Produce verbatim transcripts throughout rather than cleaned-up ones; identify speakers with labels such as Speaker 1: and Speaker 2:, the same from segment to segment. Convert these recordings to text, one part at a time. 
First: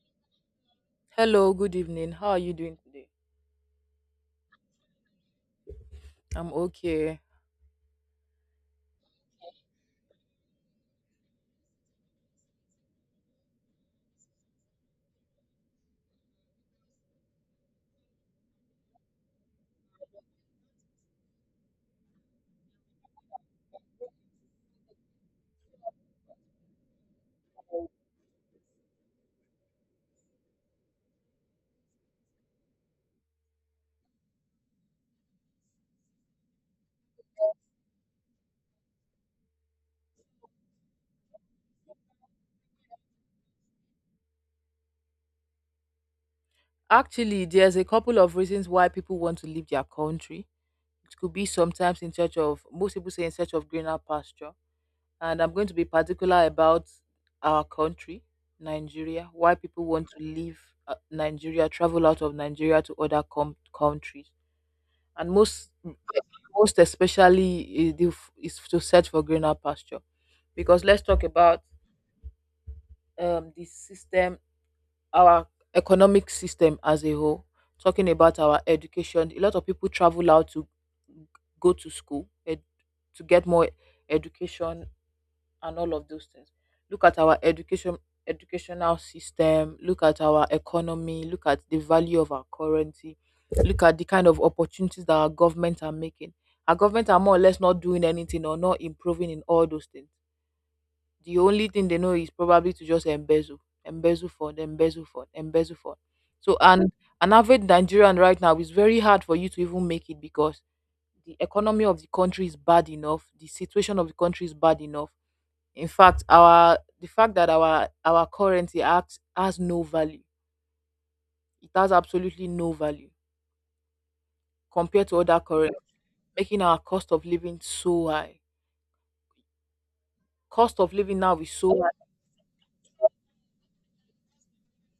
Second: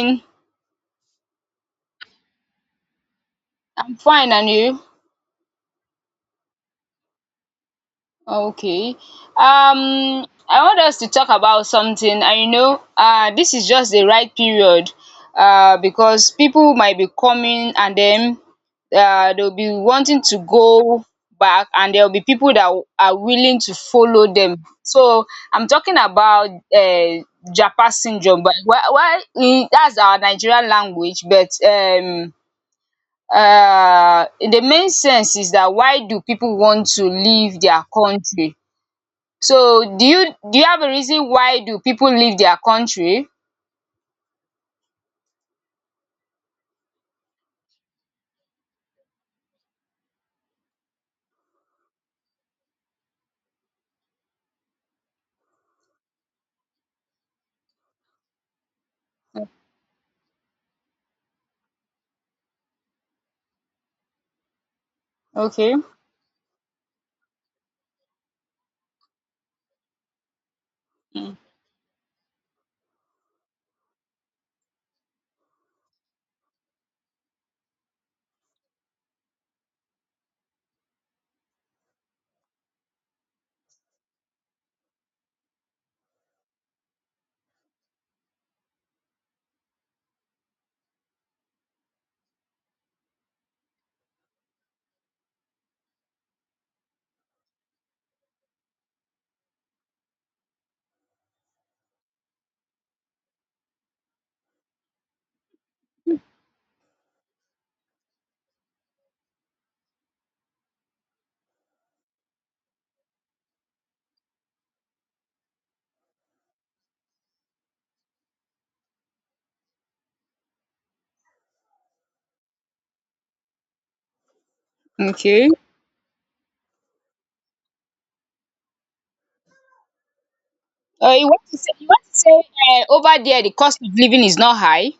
Speaker 1: I'm
Speaker 2: Hello, good evening. How are you doing?
Speaker 1: fine, and you?
Speaker 2: I'm okay.
Speaker 1: Okay. Um, I want us to talk about something, I know, uh, this is just the right period, uh, because people might be coming, and then uh, they'll be wanting to go back, and there'll be people that w- are willing to follow them. So I'm talking about uh, Japa syndrome, but well, well, in- that's our Nigerian language, but um. Uh, the main sense is that, why do people want to leave their country? So do you do you have a reason why do people leave their country?
Speaker 2: Actually, there's a couple of reasons why people want to leave their country. It could be sometimes in search of, most people say in search of greener pasture. And I'm going to be particular about our country, Nigeria, why people want to leave uh, Nigeria, travel out of Nigeria to other com- countries. And most,
Speaker 1: Okay.
Speaker 2: most especially is, the f- is to search for greener pasture. Because let's talk
Speaker 1: Mm.
Speaker 2: about um, the system our economic system as a whole, talking about our education. A lot of people travel out to go to school ed- to get more education and all of those things. Look at our education educational system, look at our economy, look at the value of our currency, look at the kind of opportunities that our government are making. Our government are more or less not doing anything or not improving in all those things. The only thing they know is probably to just embezzle, embezzle fund, embezzle fund, embezzle fund. So and an average Nigerian right now is very hard for you to even make it, because the economy of the country is bad enough, the situation of the country is bad enough. In fact, our the fact that our our currency acts has no value. It has absolutely no value compared to other
Speaker 1: Okay.
Speaker 2: currencies, making our cost of living so high. Cost of
Speaker 1: Uh,
Speaker 2: living
Speaker 1: you
Speaker 2: now
Speaker 1: want
Speaker 2: is
Speaker 1: to say
Speaker 2: so
Speaker 1: you
Speaker 2: high.
Speaker 1: want to say um over there the cost of living is not high?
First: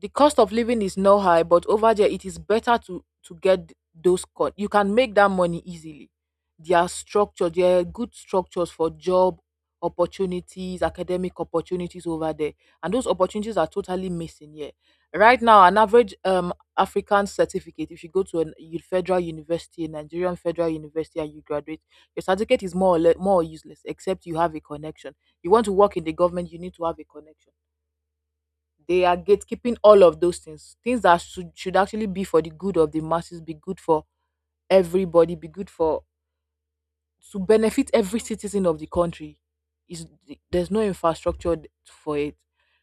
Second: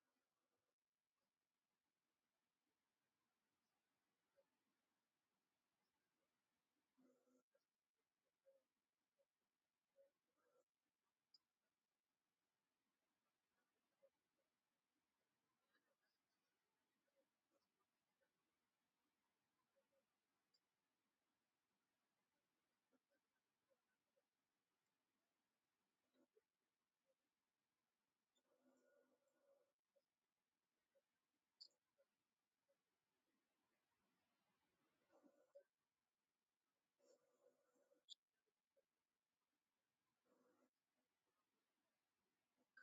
Speaker 2: The cost of living is not high, but over there it is better to to get those cut. You can make that money easily. There are structure, there are good structures for job opportunities, academic opportunities over there, and those opportunities are totally missing here. Right now, an average um African certificate, if you go to a federal university, a Nigerian federal university, and you graduate, your certificate is more or less more useless except you have a connection. You want to work in the government, you need to have a connection. They are gatekeeping all of those things. Things that should, should actually be for the good of the masses, be good for everybody, be good for to benefit every citizen of the country is there's no infrastructure th- for it.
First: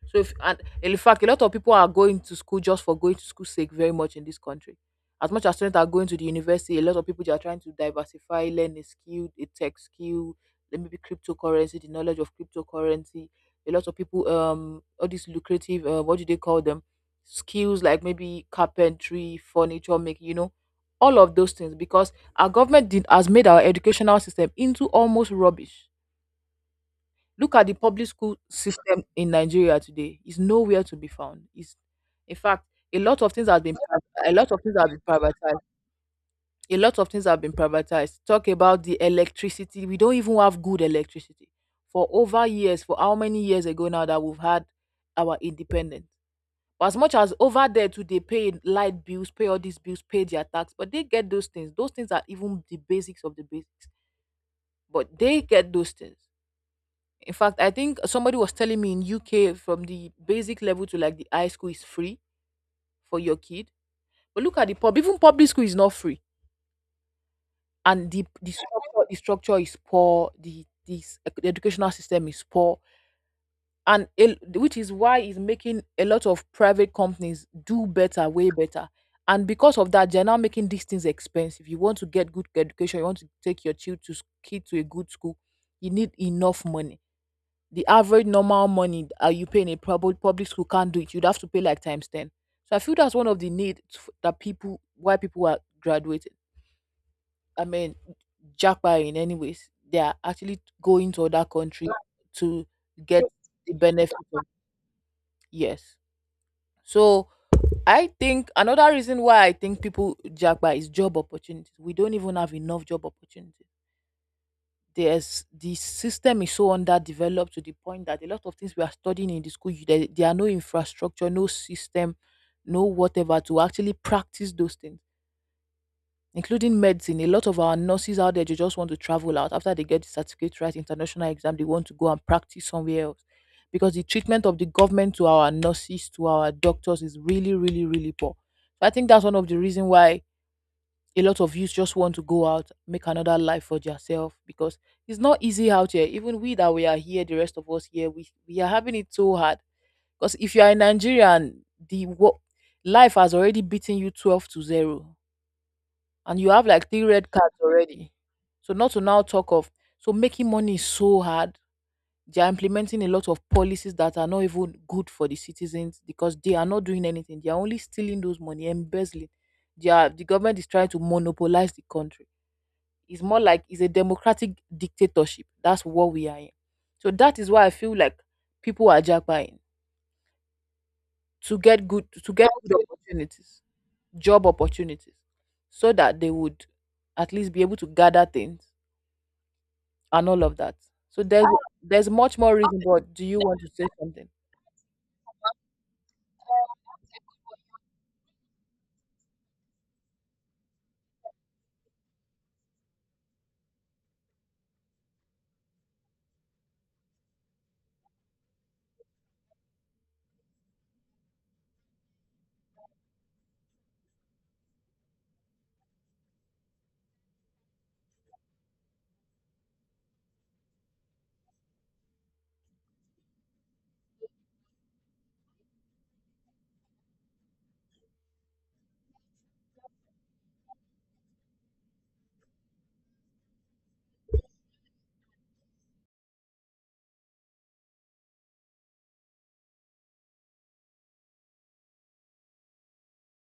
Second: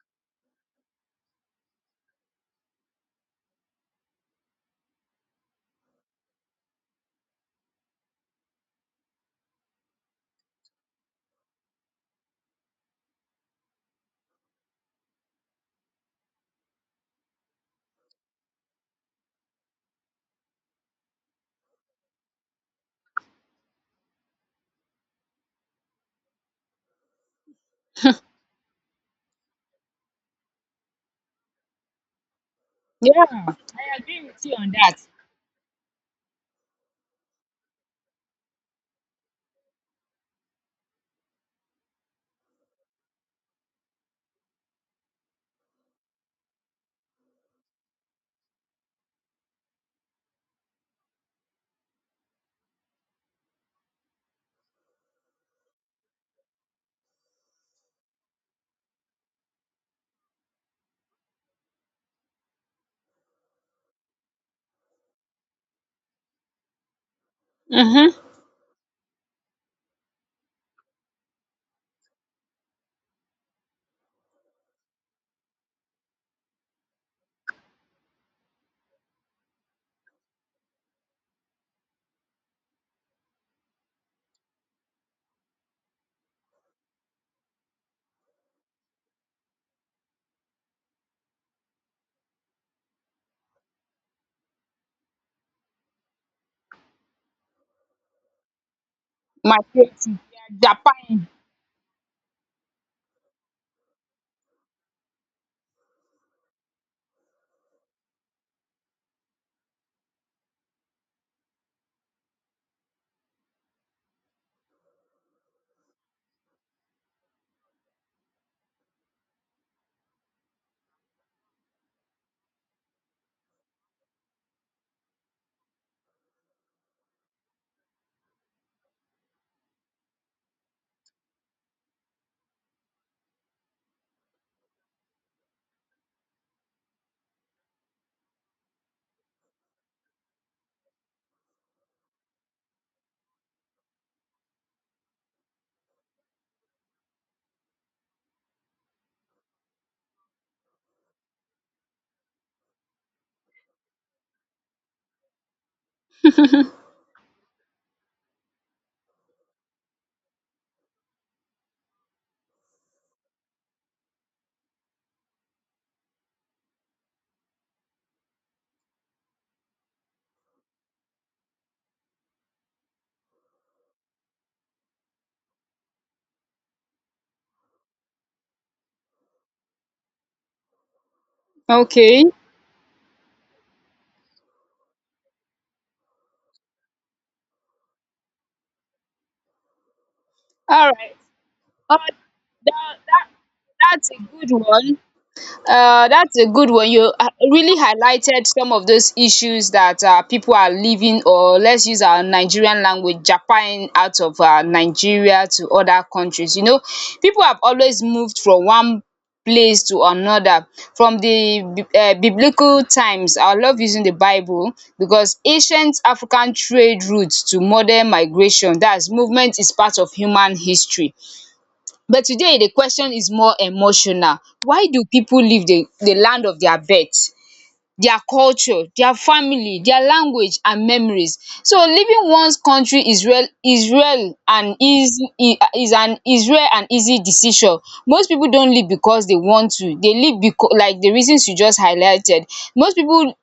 Speaker 2: So if and in fact a lot of people are going to school just for going to school sake very much in this country. As much as students are going to the university, a lot of people they are trying to diversify, learn a skill, a tech skill, then maybe cryptocurrency, the knowledge of cryptocurrency. A lot of people um all these lucrative uh, what do they call them, skills like maybe carpentry, furniture making, you know, all of those things, because our government did, has made our educational system into almost rubbish. Look at the public school system in Nigeria today. It's nowhere to be found. It's, in fact, a lot of
Speaker 1: Yeah,
Speaker 2: things have been pri- a lot of things have
Speaker 1: that.
Speaker 2: been privatized. A lot of things have been privatized. Talk about the electricity. We don't even have good electricity for over years. For how many years ago now that we've had our independence? But as much as over there too, they pay light bills, pay all these bills, pay their tax, but they get those things. Those things are even the basics of the basics, but they get those things. In fact, I think somebody was telling me in U K from the basic level to like the high school is free for your kid. But look at the pub, even public school is not free.
Speaker 1: Mhm.
Speaker 2: And the the structure, the structure is poor, the this the educational system is poor. And el- which is why it's making a lot of private companies do better, way better. And because of that, they're now making these things expensive. You want to get good education, you want to take your child to s- kid to a good school, you need enough money. The average normal money uh, you pay in a public public school can't do it. You'd have to pay like times ten. So I feel that's one of the needs f- that people why people are graduating. I mean, jackpot in any ways. They
Speaker 1: Materials,
Speaker 2: are actually going to
Speaker 1: Japan.
Speaker 2: other country to get the benefit of yes. So I think another reason why I think people jackpot is job opportunities. We don't even have enough job opportunities. There's the system is so underdeveloped to the point that a lot of things we are studying in the school you- there, there are no infrastructure, no system, no whatever to actually practice those things, including medicine. A lot of our nurses out there, they just want to travel out after they get the certificate, right, international exam, they want to go and practice somewhere else, because the treatment of the government to our nurses, to our doctors is really, really, really poor. So I think that's one of the reason why a lot of youths just want to go out, make another life for yourself, because it's not easy out here. Even we that we are here, the rest of us here, we we are having it so hard. Because if you are in Nigeria and the wo- life has already beaten you twelve to zero, and you have like three red cards already, so not to now talk of so making money is so hard. They are implementing a lot of policies that are not even good for the citizens, because they are not doing anything. They are only stealing those money, embezzling. They are, the government is trying to monopolize the country. It's more like it's a democratic dictatorship. That's what we are in. So that is why I feel like people are jackpying to get good
Speaker 1: Okay.
Speaker 2: to get good opportunities, job opportunities, so that they would at least be able to gather things and all of that.
Speaker 1: Alright.
Speaker 2: So there's
Speaker 1: Um
Speaker 2: there's much more reason.
Speaker 1: that
Speaker 2: But
Speaker 1: that
Speaker 2: do you want to say
Speaker 1: that's a
Speaker 2: something?
Speaker 1: good one. Uh, that's a good one. You uh, really highlighted some of those issues that uh, people are living, or let's use our Nigerian language, Japan out of uh, Nigeria to other countries. You know, people have always moved from one place to another, from the bi- uh, biblical times. I love using the Bible, because ancient African trade routes to modern migration, that's, movement is part of human history. But today the question is more emotional. Why do people leave the, the land of their birth, their culture, their family, their language and memories? So leaving one's country is Israel Israel and easy, is an, is rare and easy decision. Most people don't leave because they want to. They leave because, like the reasons you just highlighted, most people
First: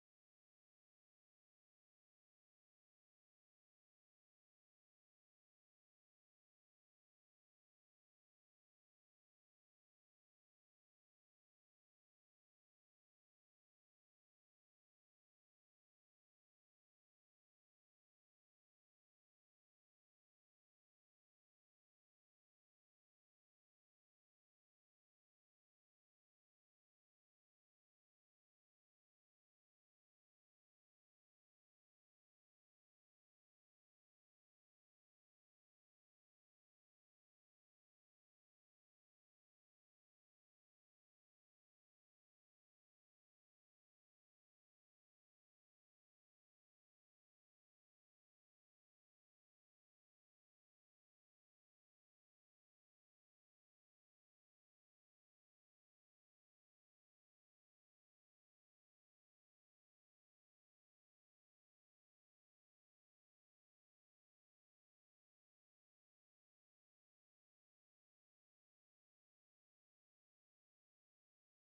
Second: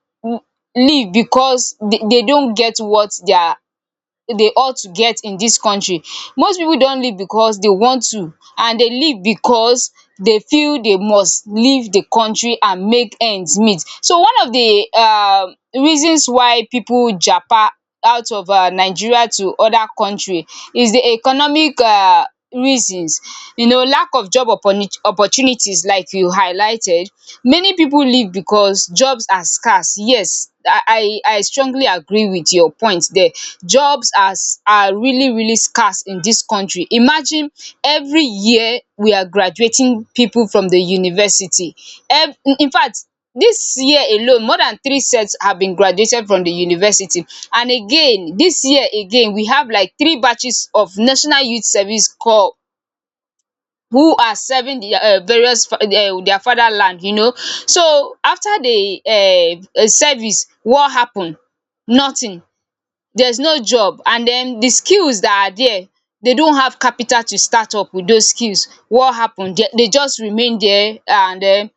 Speaker 1: leave because they, they don't get what their dey ought to get in dis country. Most pipu don leave because dey want to, and dey leave because dey feel dey must leave the country and make ends meet. So one of the um reasons why pipu japa out of um Nigeria to other country is the economic um reasons. You know, lack of job opportuni- opportunities, like you highlighted, many pipu leave because jobs are scarce. Yes, I I I strongly agree with your point there. Jobs are s- are really really scarce in dis country. Imagine, every year we are graduating pipu from the university. Infact, this year alone, more than three sets have been graduated from the university. And again, this year again, we have like three batches of National Youth Service Corps who are serving the um various, um their fatherland, you know. So, after the um service, what happen? Nothing. There's no job, and den the skills that are there, they don't have capital to start up with those skills. What happen? They they just remain there, and den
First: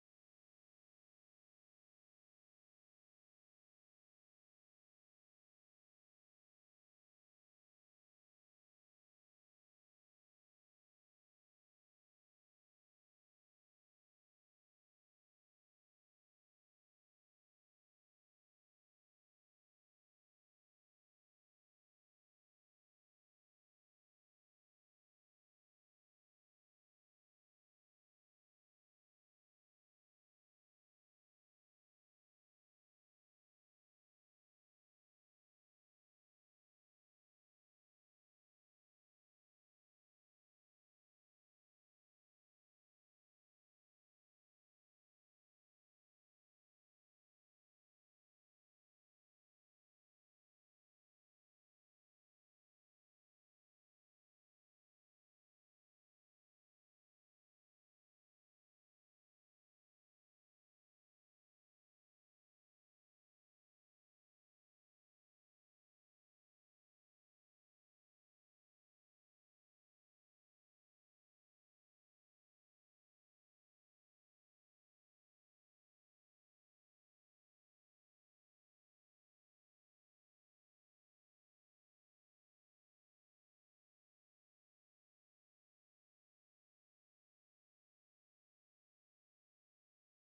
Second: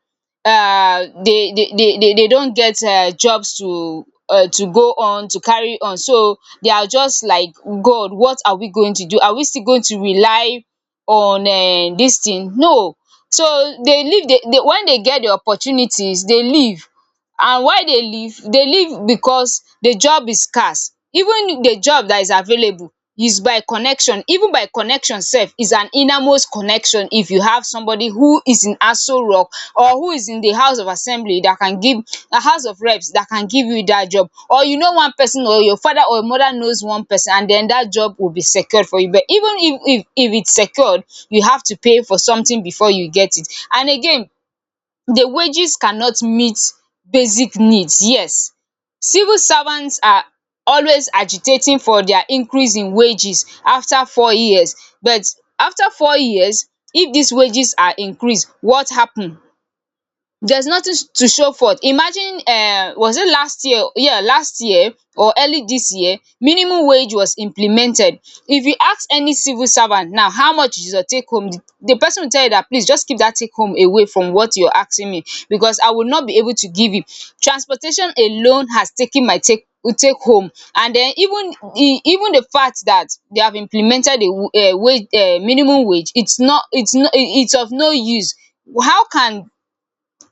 Speaker 1: um they they they they they don't get um jobs, to um to go on to carry on. So they are just like, God, what are we going to do? Are we still going to rely on um this thing? No. So they leave the when they get the opportunities, they leave. And why dey leave dey leave because the job is scarce. Even the job that is available is by connection. Even by connection, sef is an innermost connection. If you have somebody who is in Aso Rock, or who is in the house of assembly that can give, the house of reps, that can give you that job, or you know one person, or your father or mother knows one person, and then that job will be secured for you. But even if if if it's secured, you have to pay for something before you get it. And again, the wages cannot meet basic needs. Yes, civil servants are always agitating for their increase in wages after four years, but after four years, if these wages are increased, what happen? There's nothing s- to show for it. Imagine, uh, was it last year? Yeah, last year, or early this year, minimum wage was implemented. If you ask any civil servant now, how much is your take home? The, the person will tell you that, please just keep that take home away from what you're asking me, because I will not be able to give you. Transportation alone has taken my take take home. And then even e- even the fact that they have implemented a uh, wage, uh, minimum wage, it's not it's not it's of no use. How can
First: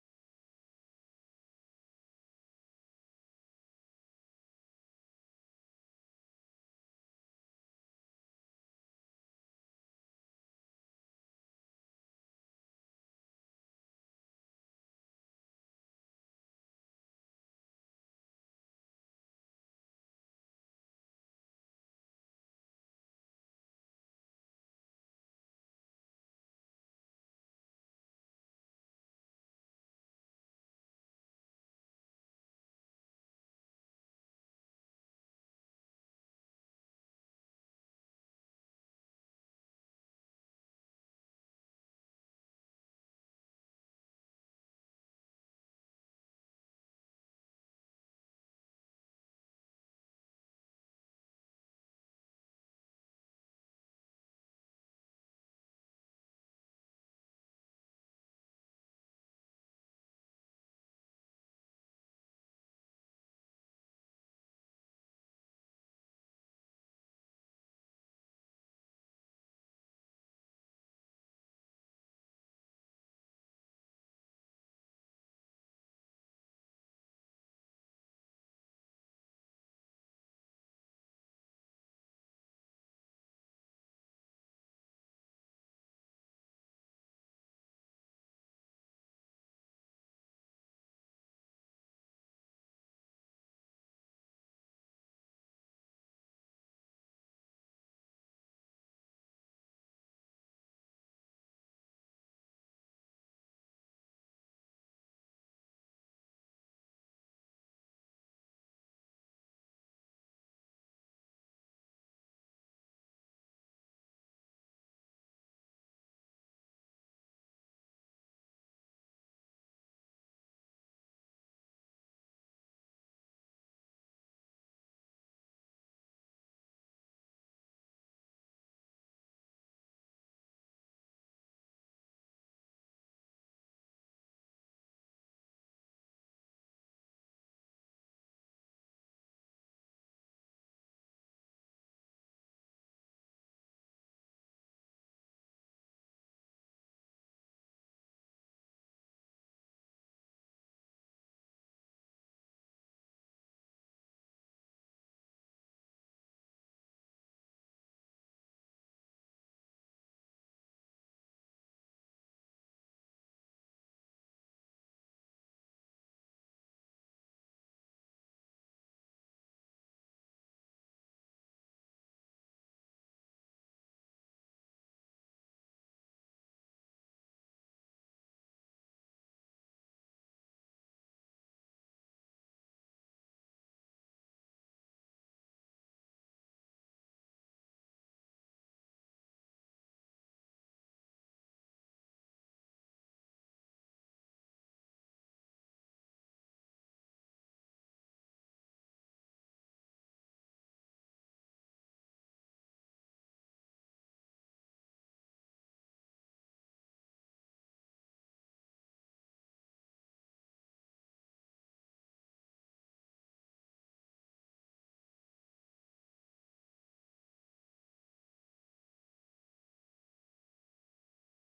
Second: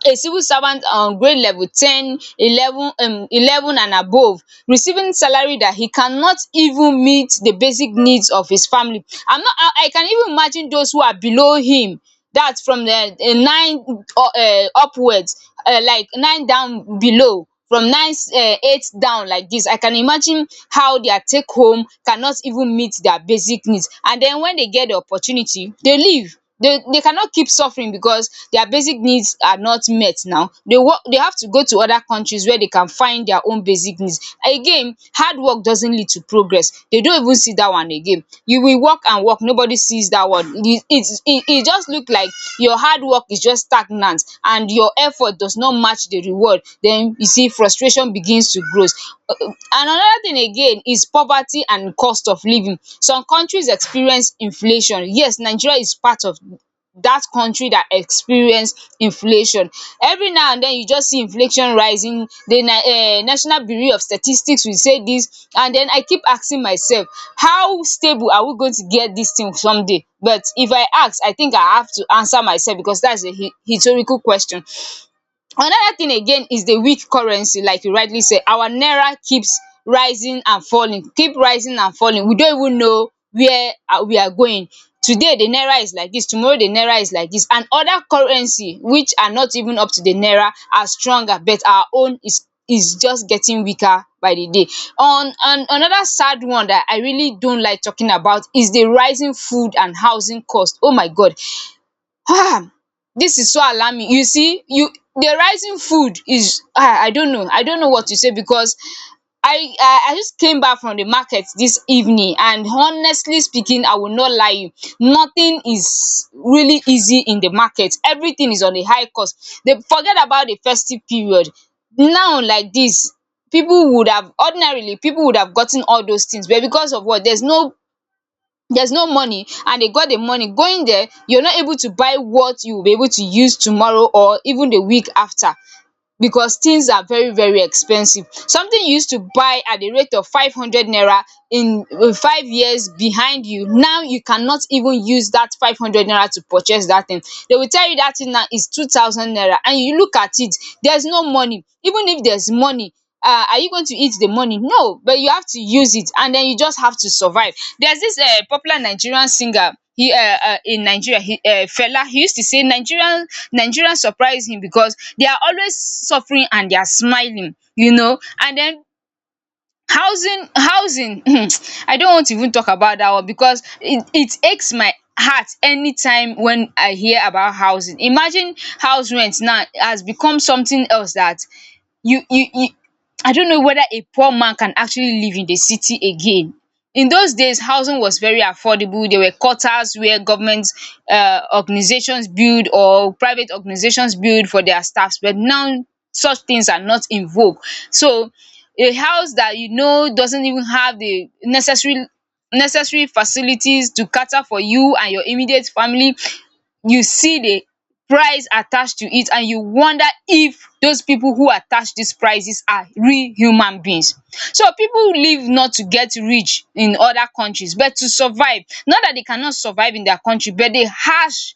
Speaker 1: a civil servant on grade level ten eleven um eleven and above, receiving salary that he cannot even meet the basic needs of his family? I'm not i I can even imagine those who are below him, that's from the uh, nine, uh, uh, upwards, uh, like nine down, below from nine, um eight down, like this. I can imagine how their take home cannot even meet their basic needs, and den when they get the opportunity, they leave. They they cannot keep suffering because their basic needs are not met. Now they work, they have to go to other countries where they can find their own basic needs. Again, hard work doesn't lead to progress, they don't even see that one again. You will work and work, nobody sees that one. It it it it just look like your hard work is just stagnant, and your effort does not match the reward. Then you see, frustration begins to grow. grows Another thing again is poverty and cost of living. Some countries experience inflation. Yes, Nigeria is part of dat country dat experience inflation. Every now and den, you just see inflation rising. The um National Bureau of Statistics will say dis, and den I keep asking myself, how stable are we going to get dis thing someday? But if I ask, I think I have to answer myself, because dat is a rhetorical question. Another thing again is the weak currency, like you rightly said. Our naira keeps rising and falling, keep rising and falling. We don't even know where are we are going. Today the naira is like dis, tomorrow the naira is like dis, and other currency which are not even up to the naira are stronger, but our own is is just getting weaker by the day. On on another sad one that I really don't like talking about is the rising food and housing cost. Oh my God! um This is so alarming. You see, you the rising food is, ah I don't know. I don't know what to say, because I I I just came back from the market this evening, and honestly speaking, I will not lie you, nothing is really easy in the market. Everything is on a high cost. They forget about the festive period. Now like this, people would have ordinarily people would have gotten all those things, but because of what, there's no there's no money. And they got the money going there, you're not able to buy what you will be able to use tomorrow, or even the week after, because things are very very expensive. Something you used to buy at the rate of five hundred naira in, uh, five years behind, you now you cannot even use that five hundred naira to purchase that thing. They will tell you that thing now is two thousand naira, and you look at it, there's no money. Even if there's money, uh are you going to eat the money? No, but you have to use it, and then you just have to survive. There's this um popular Nigerian singer, he, um um in Nigeria, he, um Fela, he used to say Nigerian Nigerians surprise him, because they are always suffering and they are smiling, you know. And then, housing housing I don't want to even talk about that one, because it, it aches my heart anytime when I hear about housing. Imagine, house rent now has become something else, that you you, you I don't know whether a poor man can actually live in the city again. In those days, housing was very affordable. There were quarters where government uh, organizations build, or private organizations build for their staffs, but now such things are not in vogue. So a house that, you know, doesn't even have the necessary necessary facilities to cater for you and your immediate family, you see the price attached to it, and you wonder if those people who attach these prices are real human beings. So people live not to get rich in other countries, but to survive. Not that they cannot survive in their country, but the harsh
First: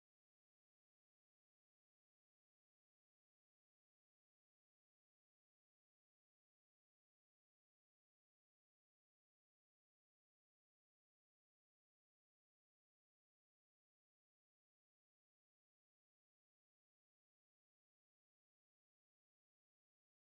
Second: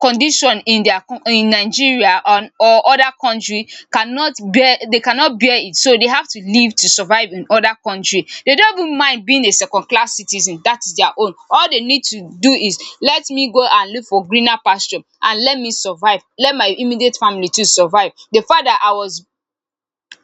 Speaker 1: condition in their in Nigeria, or or other country cannot bear, they cannot bear it, so they have to leave to survive in other country. They don't even mind being a second class citizen, that is their own. All they need to do is, let me go and look for greener pasture, and let me survive, let my immediate family to survive. The fact that I was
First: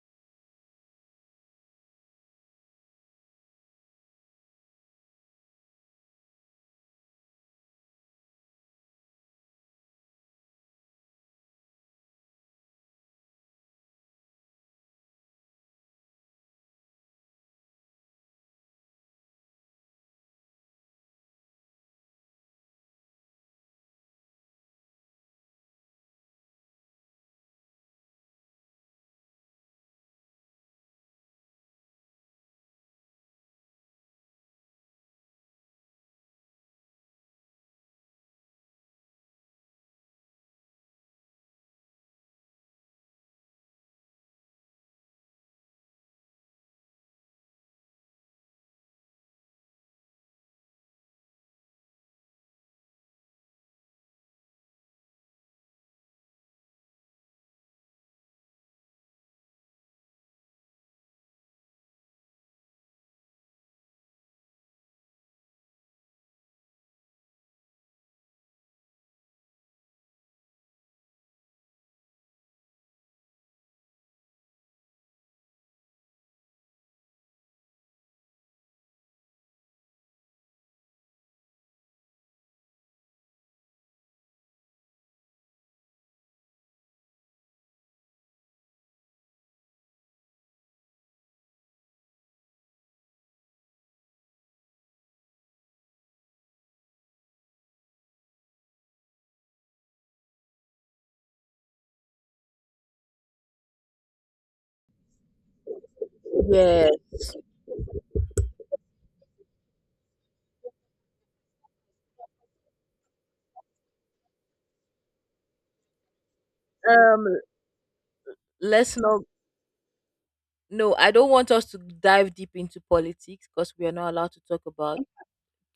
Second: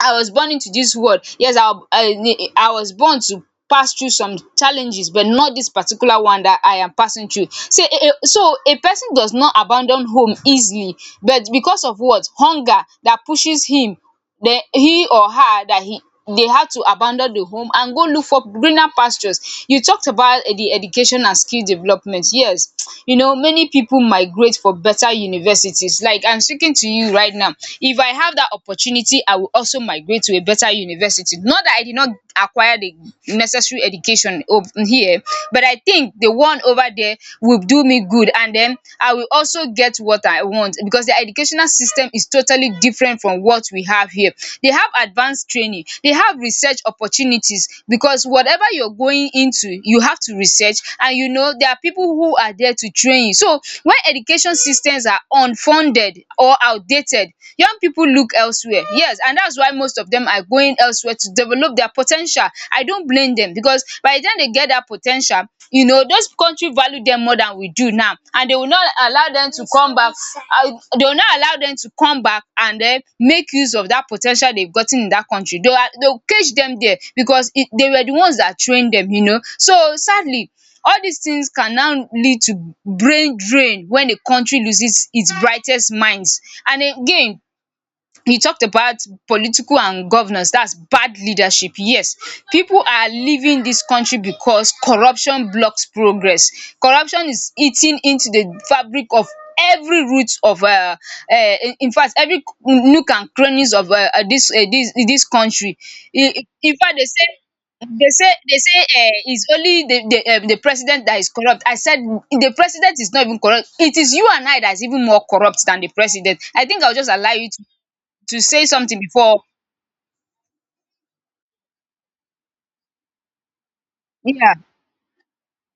Speaker 1: I was born into this world. Yes, I, I, I was born to pass through some challenges, but not this particular one that I am passing through. So, so a person does not abandon home easily, but because of what hunger that pushes him, then he or her that he they had to abandon the home and go look for greener pastures. You talked about eh, the education and skill development. Yes, you know, many people migrate for better universities. Like I'm speaking to you right now. If I have that opportunity, I will also migrate to a better university. Not that I did not acquire the necessary education over here, but I think the one over there will do me good. And then I will also get get what I want because their educational system is totally different from what we have here. They have advanced training, they have research opportunities because whatever you're going into, you have to research and you know there are people who are there to train you. So when education systems are unfunded or outdated, young people look elsewhere. Yes, and that's why most of them are going elsewhere to develop their potential. I don't blame them because by the time they get that po ten tial, you know, those country value them more than we do now and they will not allow them to come back um they will not allow them to come back and then make use of that po ten tial they've gotten in that country. They are they will cage them there because it they were the ones that trained them, you know. So sadly, all these things can now lead to brain drain when a country loses its brightest minds. And again, you talked about political and governance, that's bad leadership. Yes, people are leaving this country because corruption blocks progress. Corruption is eating into the fabric of every root of uh, uh in in fact, every nook and crannies of uh, uh, this uh, this this country in in fact they say
Speaker 2: Yes.
Speaker 1: they say they say uh, it's only the the, um, the president that is corrupt. I said the president is not even corrupt, it is you and I that's even more corrupt than the president. I think I'll just allow
Speaker 2: Um,
Speaker 1: you to to say
Speaker 2: let's
Speaker 1: something
Speaker 2: not.
Speaker 1: before.
Speaker 2: No, I don't want us to dive deep into politics because we are not allowed to
Speaker 1: Yeah.
Speaker 2: talk about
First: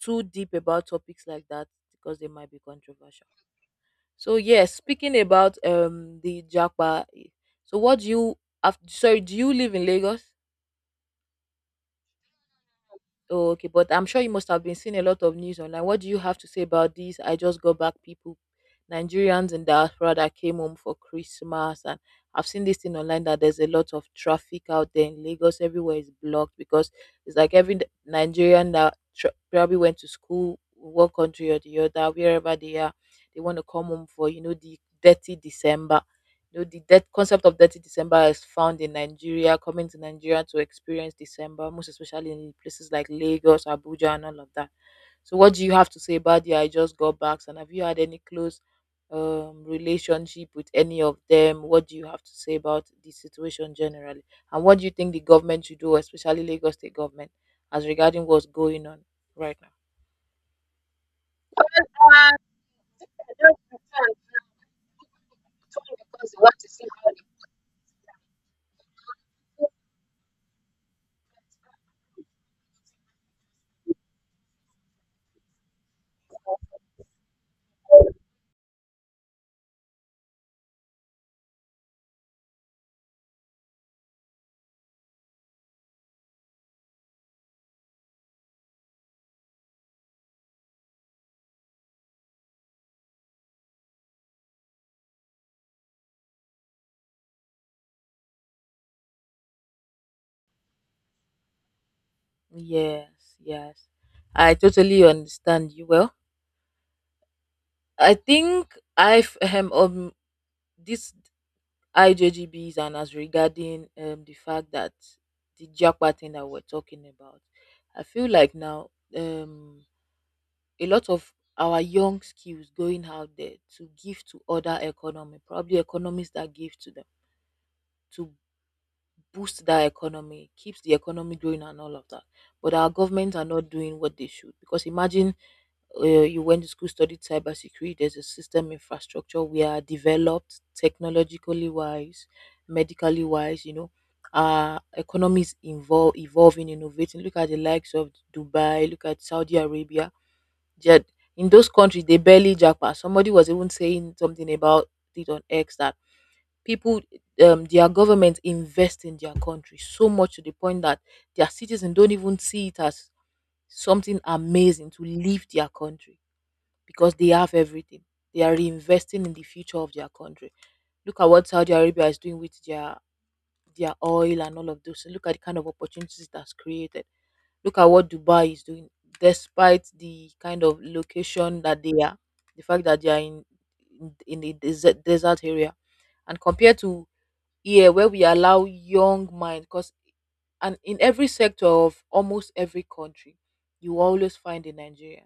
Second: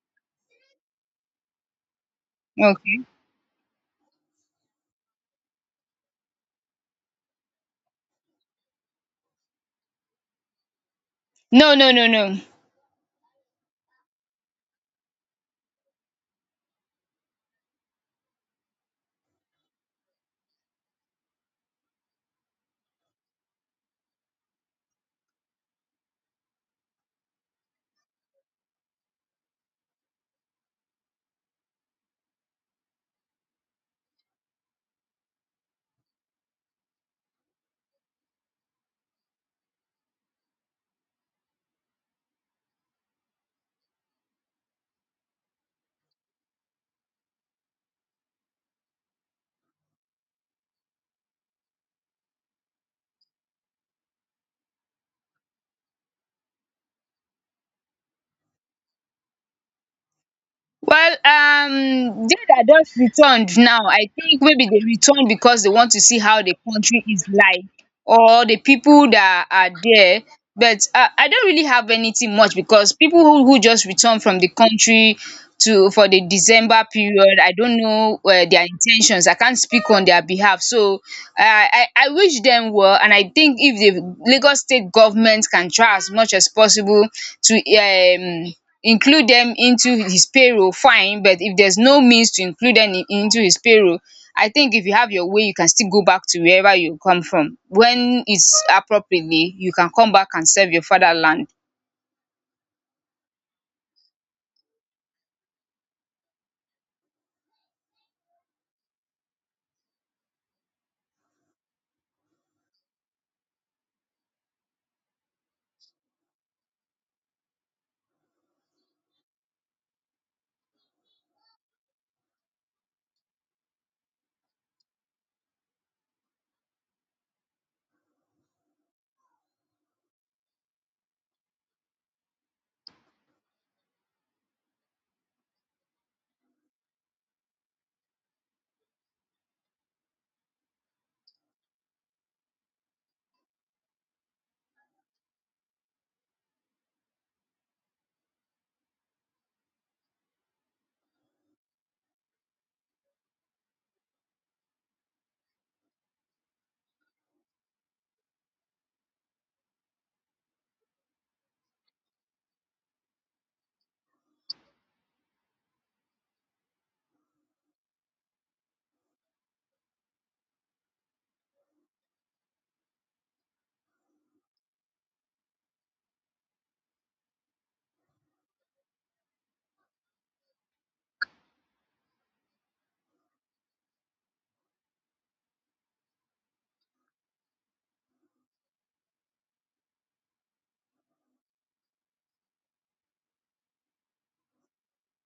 Speaker 2: too deep about topics like that, because they might be
Speaker 1: Okay.
Speaker 2: controversial. So yes, speaking about um the Japa. eh, So what do you have? Sorry, do you live in Lagos?
Speaker 1: No, no, no, no.
Speaker 2: Oh, okay, but I'm sure you must have been seeing a lot of news online. What do you have to say about these? I just got back people, Nigerians in diaspora that came home for Christmas, and I've seen this thing online that there's a lot of traffic out there in Lagos. Everywhere is blocked because it's like every N- Nigerian that tr- probably went to school, one country or the other, wherever they are, they want to come home for you know the dirty December. You know, the death concept of dirty December is found in Nigeria, coming to Nigeria to experience December, most especially in places like Lagos, Abuja, and all of that. So, what do you have to say about the I just got back? And have you had any close um, relationship with any of them? What do you have to say about the situation generally? And what do you think the government should do, especially Lagos state government, as regarding what's going on right now?
Speaker 1: Well, um,
Speaker 2: Uh,
Speaker 1: they that just returned now, I think maybe they returned because they want to see how the country is like or the people that are there. But uh, I don't really have anything much because people who, who just returned from the country to for the December period, I don't know uh, their intentions. I can't speak on their behalf. So I, I I wish them well, and I think if the Lagos State government can try as much as possible to um include them into his payroll, fine. But if there's no means to include them in, into his payroll, I think if you have your way, you can still go back to wherever you come from. When it's appropriately, you can come back and serve your fatherland.
Speaker 2: Yes, yes. I totally understand you. Well, I think I've um, um this I J G Bs and as regarding um the fact that the Japa thing that we're talking about, I feel like now um a lot of our young skills going out there to give to other economy, probably economies that give to them to boost that economy, keeps the economy growing and all of that. But our governments are not doing what they should, because imagine uh, you went to school, studied cybersecurity, there's a system infrastructure we are developed technologically wise, medically wise, you know. Our economies involve evolving, innovating. Look at the likes of Dubai, look at Saudi Arabia. Jed in those countries they barely jackpot. Somebody was even saying something about it on X that people um their government invest in their country so much to the point that their citizens don't even see it as something amazing to leave their country because they have everything. They are reinvesting in the future of their country. Look at what Saudi Arabia is doing with their their oil and all of those. So look at the kind of opportunities that's created. Look at what Dubai is doing, despite the kind of location that they are, the fact that they are in in in a desert, desert area, and compared to yeah where we allow young mind because and in every sector of almost every country you always find a nigerian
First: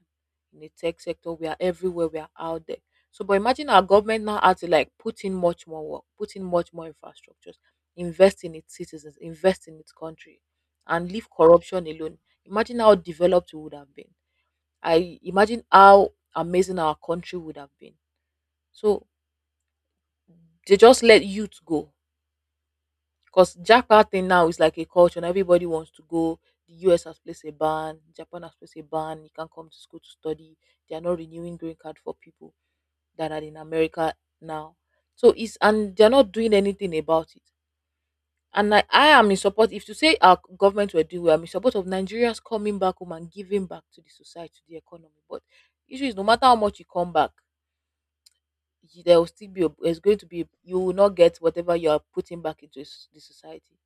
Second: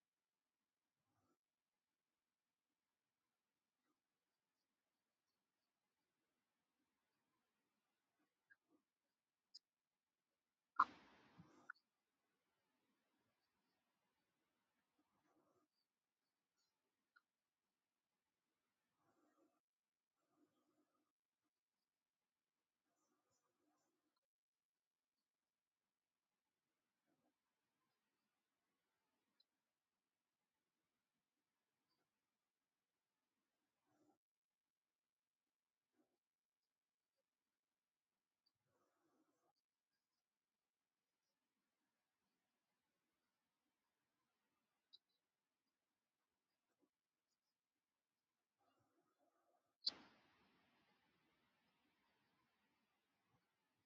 Speaker 2: in the tech sector we are everywhere we are out there so but imagine our government now had to like put in much more work put in much more infrastructures invest in its citizens invest in its country and leave corruption alone imagine how developed we would have been I imagine how amazing our country would have been so they just let youth go because Jakarta thing now is like a culture, and everybody wants to go. The U S has placed a ban, Japan has placed a ban. You can't come to school to study. They are not renewing green card for people that are in America now. So it's and they're not doing anything about it. And I, I am in support. If to say our government were doing, well, I'm in support of Nigerians coming back home and giving back to the society, to the economy. But issue is no matter how much you come back, y- there will still be a, there's going to be you will not get whatever you are putting back into s- the society,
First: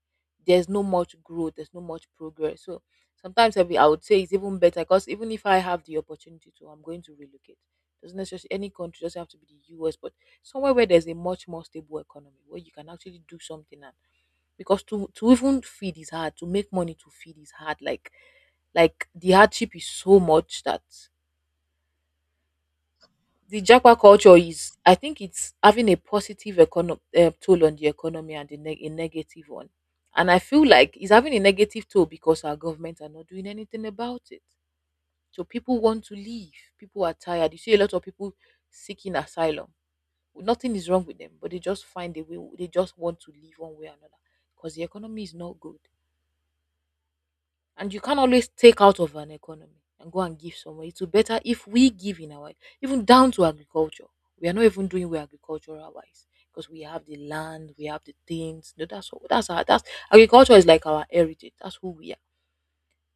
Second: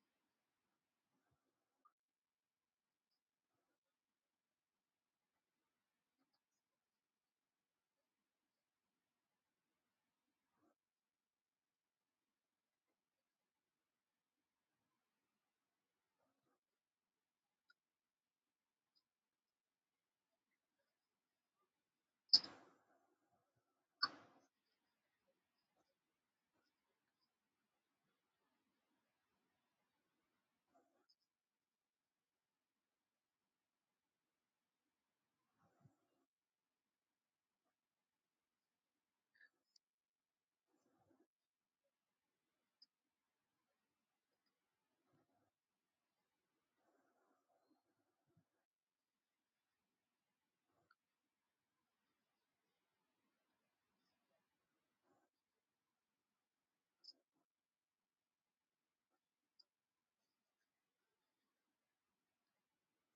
Speaker 2: there's no much growth, there's no much progress. So sometimes i, be, I would say it's even better because even if I have the opportunity to I'm going to relocate. Doesn't necessarily any country, doesn't have to be the us, but somewhere where there's a much more stable economy where you can actually do something. And because to to even feed is hard, to make money to feed is hard, like like the hardship is so much that the Japa culture is, I think it's having a positive econo- uh, toll on the economy and a, neg a negative one. And I feel like it's having a negative toll because our government are not doing anything about it. So people want to leave. People are tired. You see a lot of people seeking asylum. Nothing is wrong with them, but they just find a way. They just want to leave one way or another because the economy is not good. And you can't always take out of an economy and go and give somewhere. It will better if we give in our, even down to agriculture. We are not even doing well agricultural wise because we have the land, we have the things. No, that's what that's our that's agriculture is like our heritage. That's who we are.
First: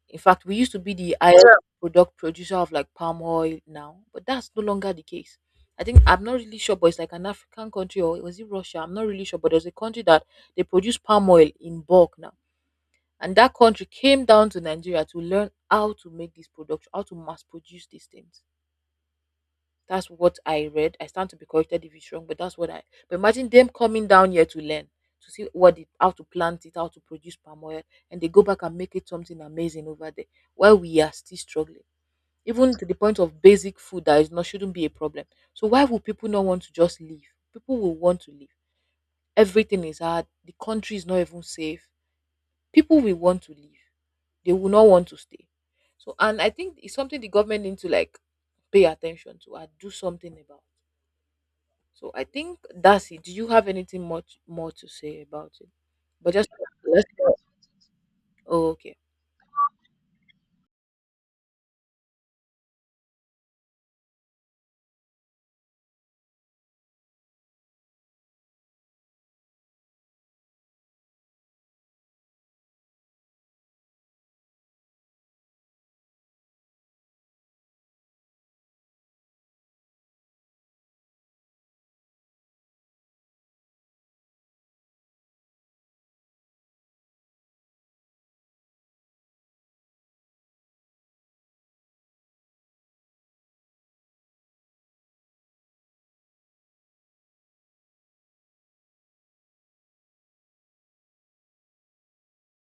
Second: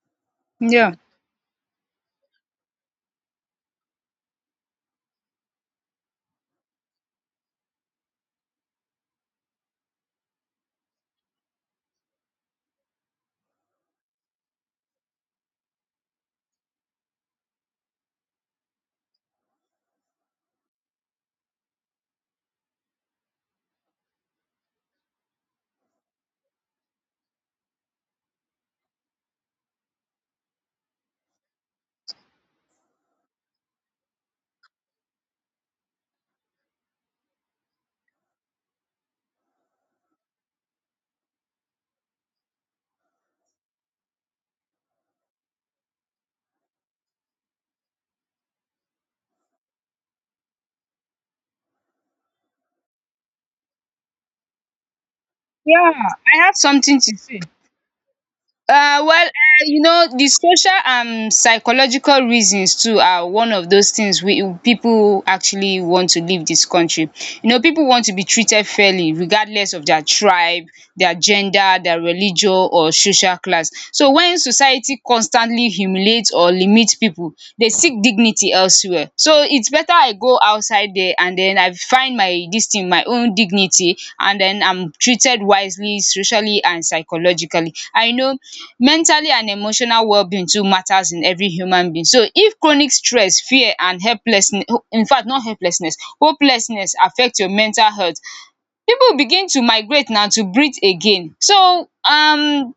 Speaker 2: In fact, we used to be
Speaker 1: Yeah.
Speaker 2: the highest. Yeah, product producer of like palm oil now, but that's no longer the case. I think I'm not really sure, but it's like an African country, or was it Russia? I'm not really sure, but there's a country that they produce palm oil in bulk now, and that country came down to Nigeria to learn how to make this production, how to mass produce these things. That's what I read. I stand to be corrected if it's wrong, but that's what I. But imagine them coming down here to learn, to see what it, how to plant it, how to produce palm oil, and they go back and make it something amazing over there, while we are still struggling, even to the point of basic food that is not shouldn't be a problem. So why would people not want to just leave? People will want to leave. Everything is hard. The country is not even safe. People will want to leave. They will not want to stay. So, and I think it's something the government need to like pay attention to and do something about. So, I think that's it. Do you have anything much more to say about it?
Speaker 1: Yeah,
Speaker 2: But
Speaker 1: I
Speaker 2: just
Speaker 1: have something
Speaker 2: let's.
Speaker 1: to say.
Speaker 2: Oh, okay.
Speaker 1: Uh well um you know, the social and psychological reasons too are one of those things we people actually want to leave this country. You know, people want to be treated fairly regardless of their tribe, their gender, their religion or social class. So when society constantly humiliates or limits people, they seek dignity elsewhere. Well, so it's better I go outside there and then I find my this thing my own dignity and then I'm treated wisely, socially and psychologically. I know mentally and emotional well-being too matters in every human being. So if chronic stress, fear and helplessness, in fact, not helplessness, hopelessness, affect your mental health, people begin to migrate now to breathe again. So um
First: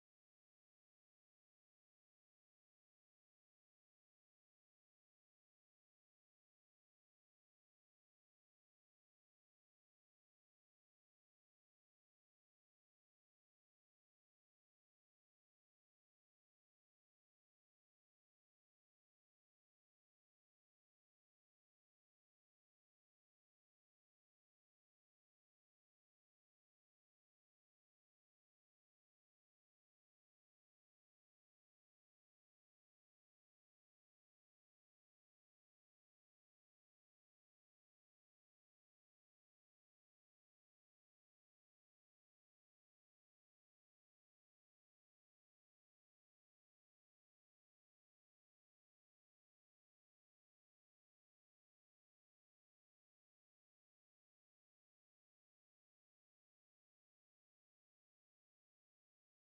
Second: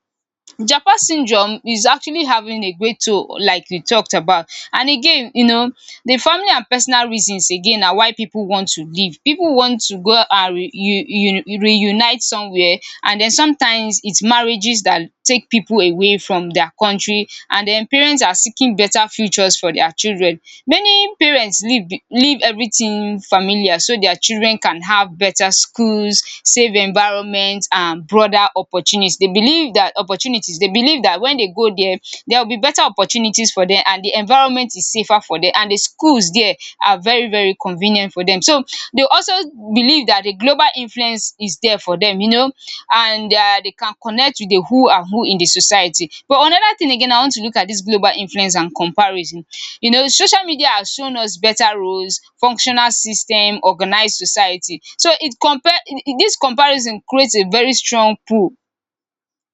Speaker 1: japa syndrome is actually having a great toll, like we talked about. And again, you know, the family and personal reasons again na why pipu want to leave. Pipu want to go and re u u reunite somewhere and den sometimes it's marriages that take pipu away from their country and den parents are seeking better futures for their children. Many parents leave be leave everything familiar so their children can have better schools, safe environment and broader opportunities. They believe that opportunities. They believe that when they go there there will be better opportunities for them and the environment is safer for them and the schools there are very very convenient for them. So they also believe that the global influence is there for them, you know, and uh, they can connect with the who and who in the society. But another thing again, I want to look at this global influence and comparison. You know, social media has shown us better roles, functional system, organized society. So it compare, this comparison creates a very strong pull,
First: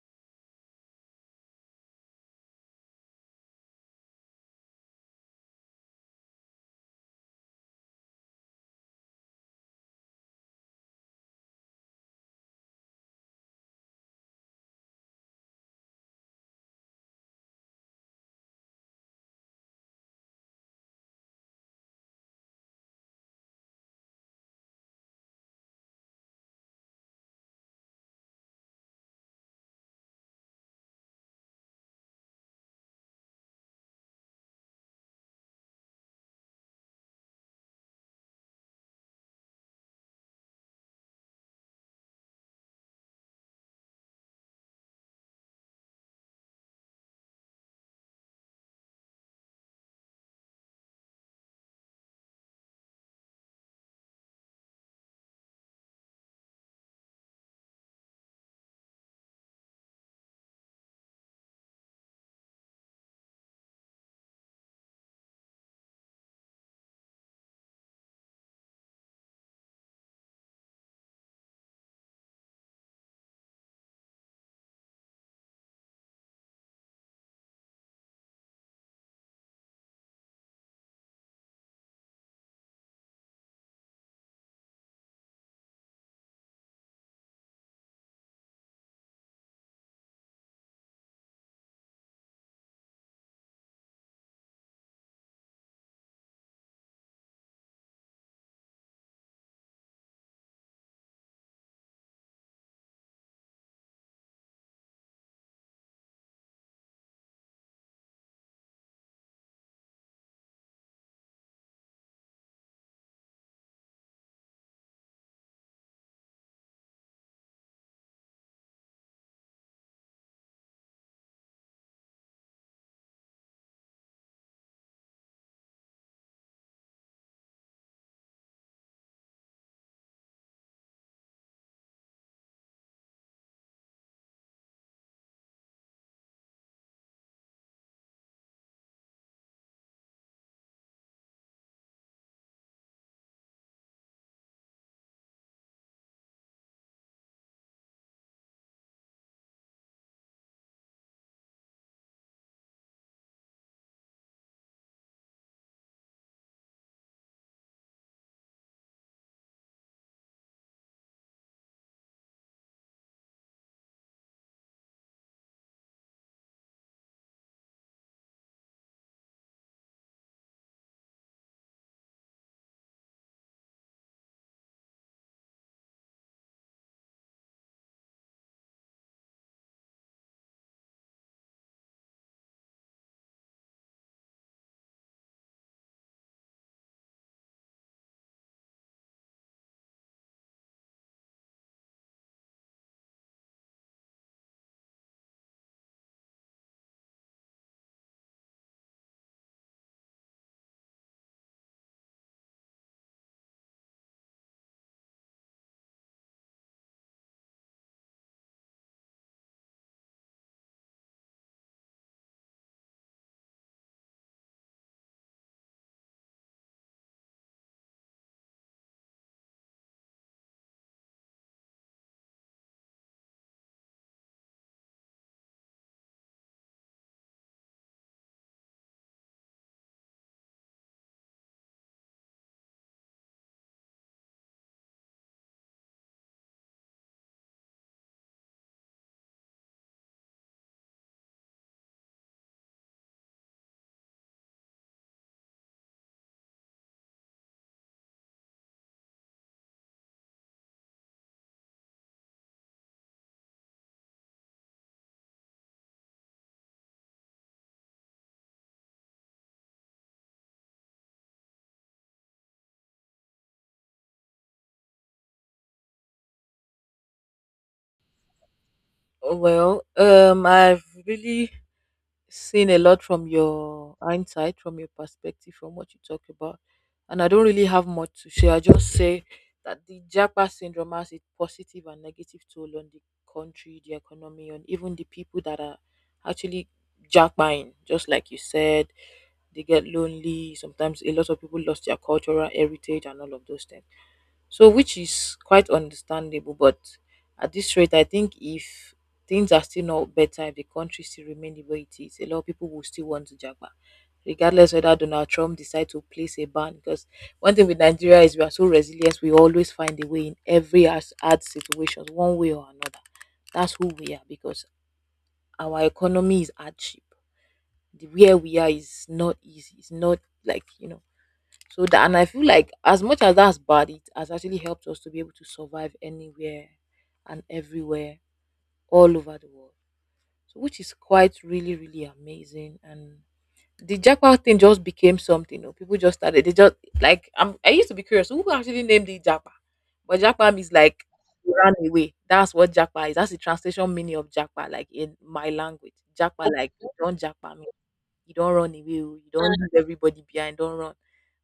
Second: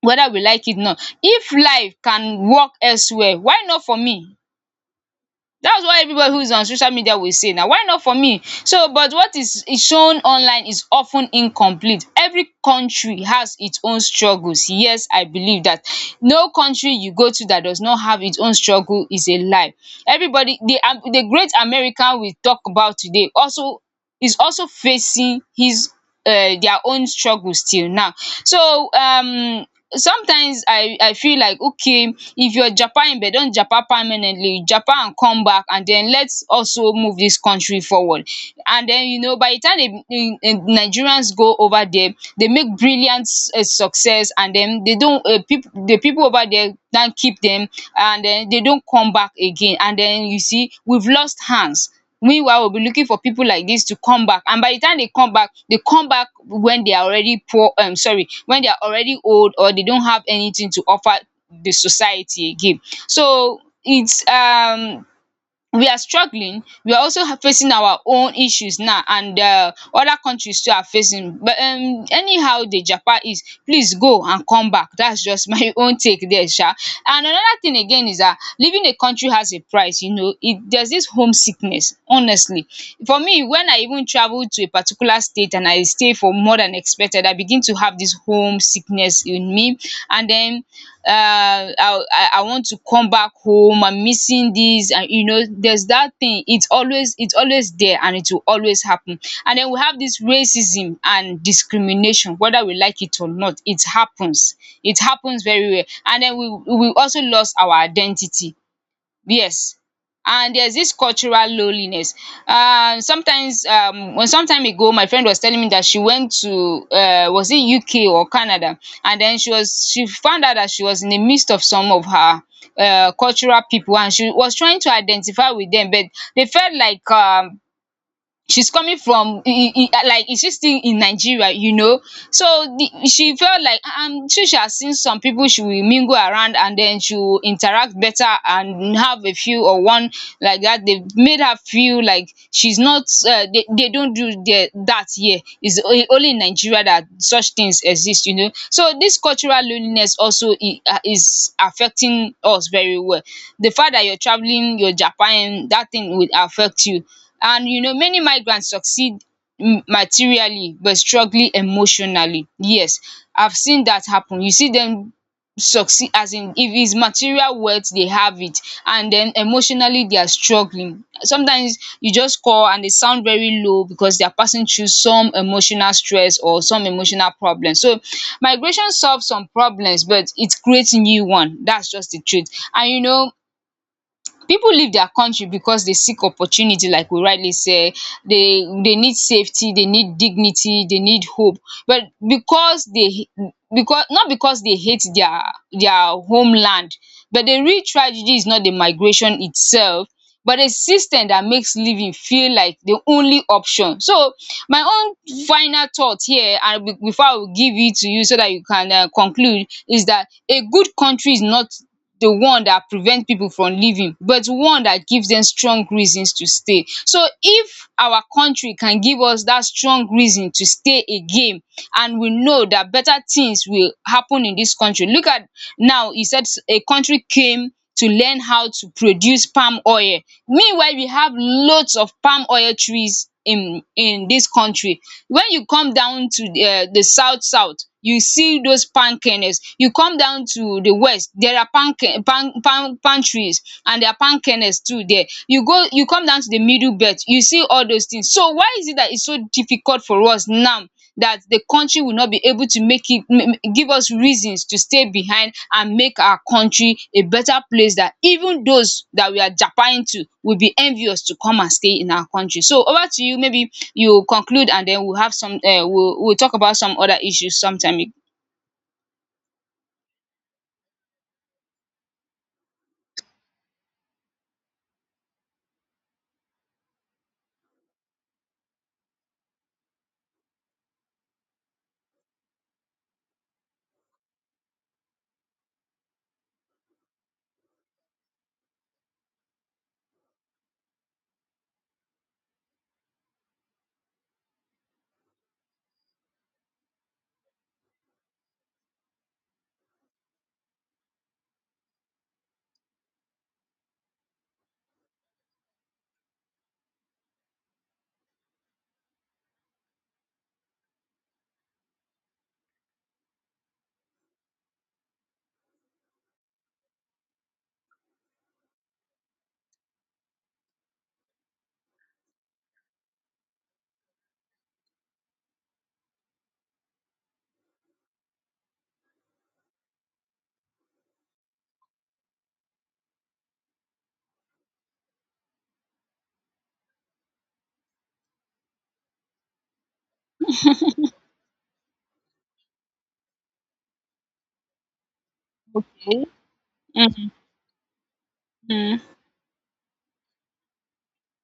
Speaker 1: whether we like it or not. If life can work elsewhere, why not for me? That's what everybody who is on social media will say now. Why not for me? So, but what is is shown online is often incomplete. Every country has its own struggles. Yes, I believe that. No country you go to that does not have its own struggle is a lie. Everybody, the um the great American we talk about today also is also facing his um their own struggles till now. So um sometimes i i feel like okay, if your japa imbe don japa permanently, japa am come back and den let's also move dis country forward. And den, you know, by the time the the Nigerians go over there they make brilliant um success and den they don um people the people over there now keep dem and den they don come back again and den you see we've lost hands. Meanwhile, we will be looking for pipu like dis to come back, and by the time they come back they come back when they are already poor, um sorry, when they are already old or they don't have anything to offer the society again. So it's um we are struggling, we are also ha- facing our own issues now and um other countries too are facing, but um anyhow the japa is please go and come back. That's just my own take there. um and another thing again is that leaving a country has a price. You know, it there's this homesickness, honestly. For me, when I even travel to a particular state and I stay for more than expected affected, I begin to have this home sickness in me. And then uh i i I want to come back home, I'm missing this. And you know there's that thing, it's always, it's always there and it will always happen. And then we have this racism and discrimination, whether we like it or not, it happens. It happens very well. And then we we also lost our identity. Yes. And there's this cultural loneliness. Um, sometimes, um, well, some time ago, my friend was telling me that she went to, uh, was it U K or Canada, and then she was she found out that she was in the midst of some of her uh, cultural people, and she was trying to identify with them, but they felt like um, she's coming from e- e- e- like is she still in Nigeria, you know. So the she felt like um since she has seen some people she will mingle around and then she will interact better and have a few or one like that. They made her feel like she's not uh, they, they don't do the, that here, it's o- only in Nigeria that such things exist, you know. So this cultural loneliness also i- uh, is affecting us very well. The fact that you're traveling, you're Japan, that thing will affect you. And you know, many migrants succeed m- materially but struggling emotionally. Yes, I've seen that happen. You see them succeed as in if it's material wealth they have it, and then emotionally they are struggling. Sometimes you just call and they sound very low because they are passing through some emotional stress or some emotional problem. So migration solves some problems but it creates new one. That's just the truth. And you know, people leave their country because they seek opportunity, like we rightly say. They they need safety, they need dignity, they need hope, but because they, because not because they hate their their homeland. But the real tragedy is not the migration itself but a system that makes living feel like the only option. So my own final thought here and be- before I will give it to you so that you can um conclude is that a good country is not the one that prevents people from leaving but one that gives them strong reasons to stay. So if our country can give us that strong reason to stay again, and we know that better things will happen in this country. Look at now, he said a country came to learn how to produce palm oil. Meanwhile, we have lots of palm oil trees in in this country. When you come down to the um the south south, you see those palm kernels. You come down to the west, there are palm kern palm palm palm trees and there are palm kernels too there. You go you come down to the middle belt, you see all those things. So why is it that it's so difficult for us now that the country will not be able to make it, give us reasons to stay behind and make our country a better place that even those that we are japaning to will be envious to come and stay in our country. So over to you, maybe you conclude and then we'll have some um we'll we'll talk about some other issues sometime.
Speaker 2: Well, um, I've really seen a lot from your hindsight, from your perspective, from what you talk about. And I don't really have much to share. I just say that the Japa syndrome has its positive and negative toll on the country, the economy, and even the people that are actually Japaing. Just like you said, they get lonely. Sometimes a lot of people lost their cultural heritage and all of those things. So, which is quite understandable. But at this rate, I think if things are still not better, if the country still remain the way it is, a lot of people will still want to japa, regardless whether Donald Trump decide to place a ban. Because one thing with Nigeria is we are so resilient, we always find a way in every as- hard situations, one way or another. That's who we are because our economy is hardship. The where we are is not easy. It's not like, you know. So that and I feel like as much as that's bad, it has actually helped us to be able to survive anywhere and everywhere all over the world. So which is quite really, really amazing. And the jackpot thing just became something. You know, people just started. They just like I'm, I used to be curious who actually named the jackpot, but jackpot is like you ran away. That's what jackpot is. That's the translation meaning of jackpot, like in my language. Jackpot, like you don't jackpot me. You don't run away.
Speaker 1: Mhm.
Speaker 2: oh, You don't leave everybody behind. Don't run.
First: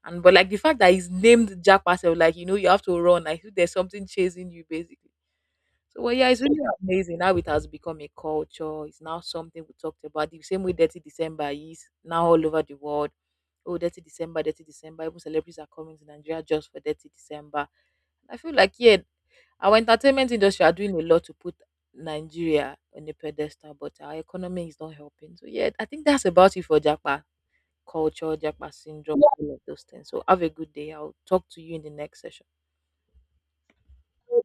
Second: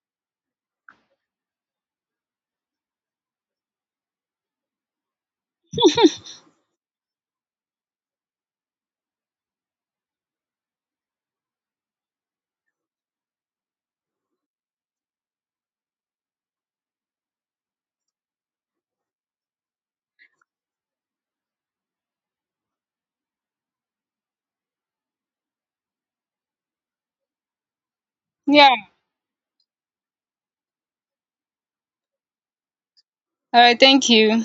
Speaker 2: And but like the fact that it's named jackpot, so like you know you have to run. Like there's something chasing you basically. So well, yeah, it's really amazing how it has become a culture. It's now something we talked about. The same way Dirty December is now all over the world. Oh, Dirty December, Dirty December. Even celebrities are coming to Nigeria just for Dirty December. I feel like yeah, our entertainment industry are doing a lot to put Nigeria on a pedestal, but our economy is not helping. So yeah, I think that's about it for Japan culture,
Speaker 1: Yeah.
Speaker 2: Japan syndrome, all of those things. So have a good day. I'll talk to you in the next session.
Speaker 1: All right. Thank you.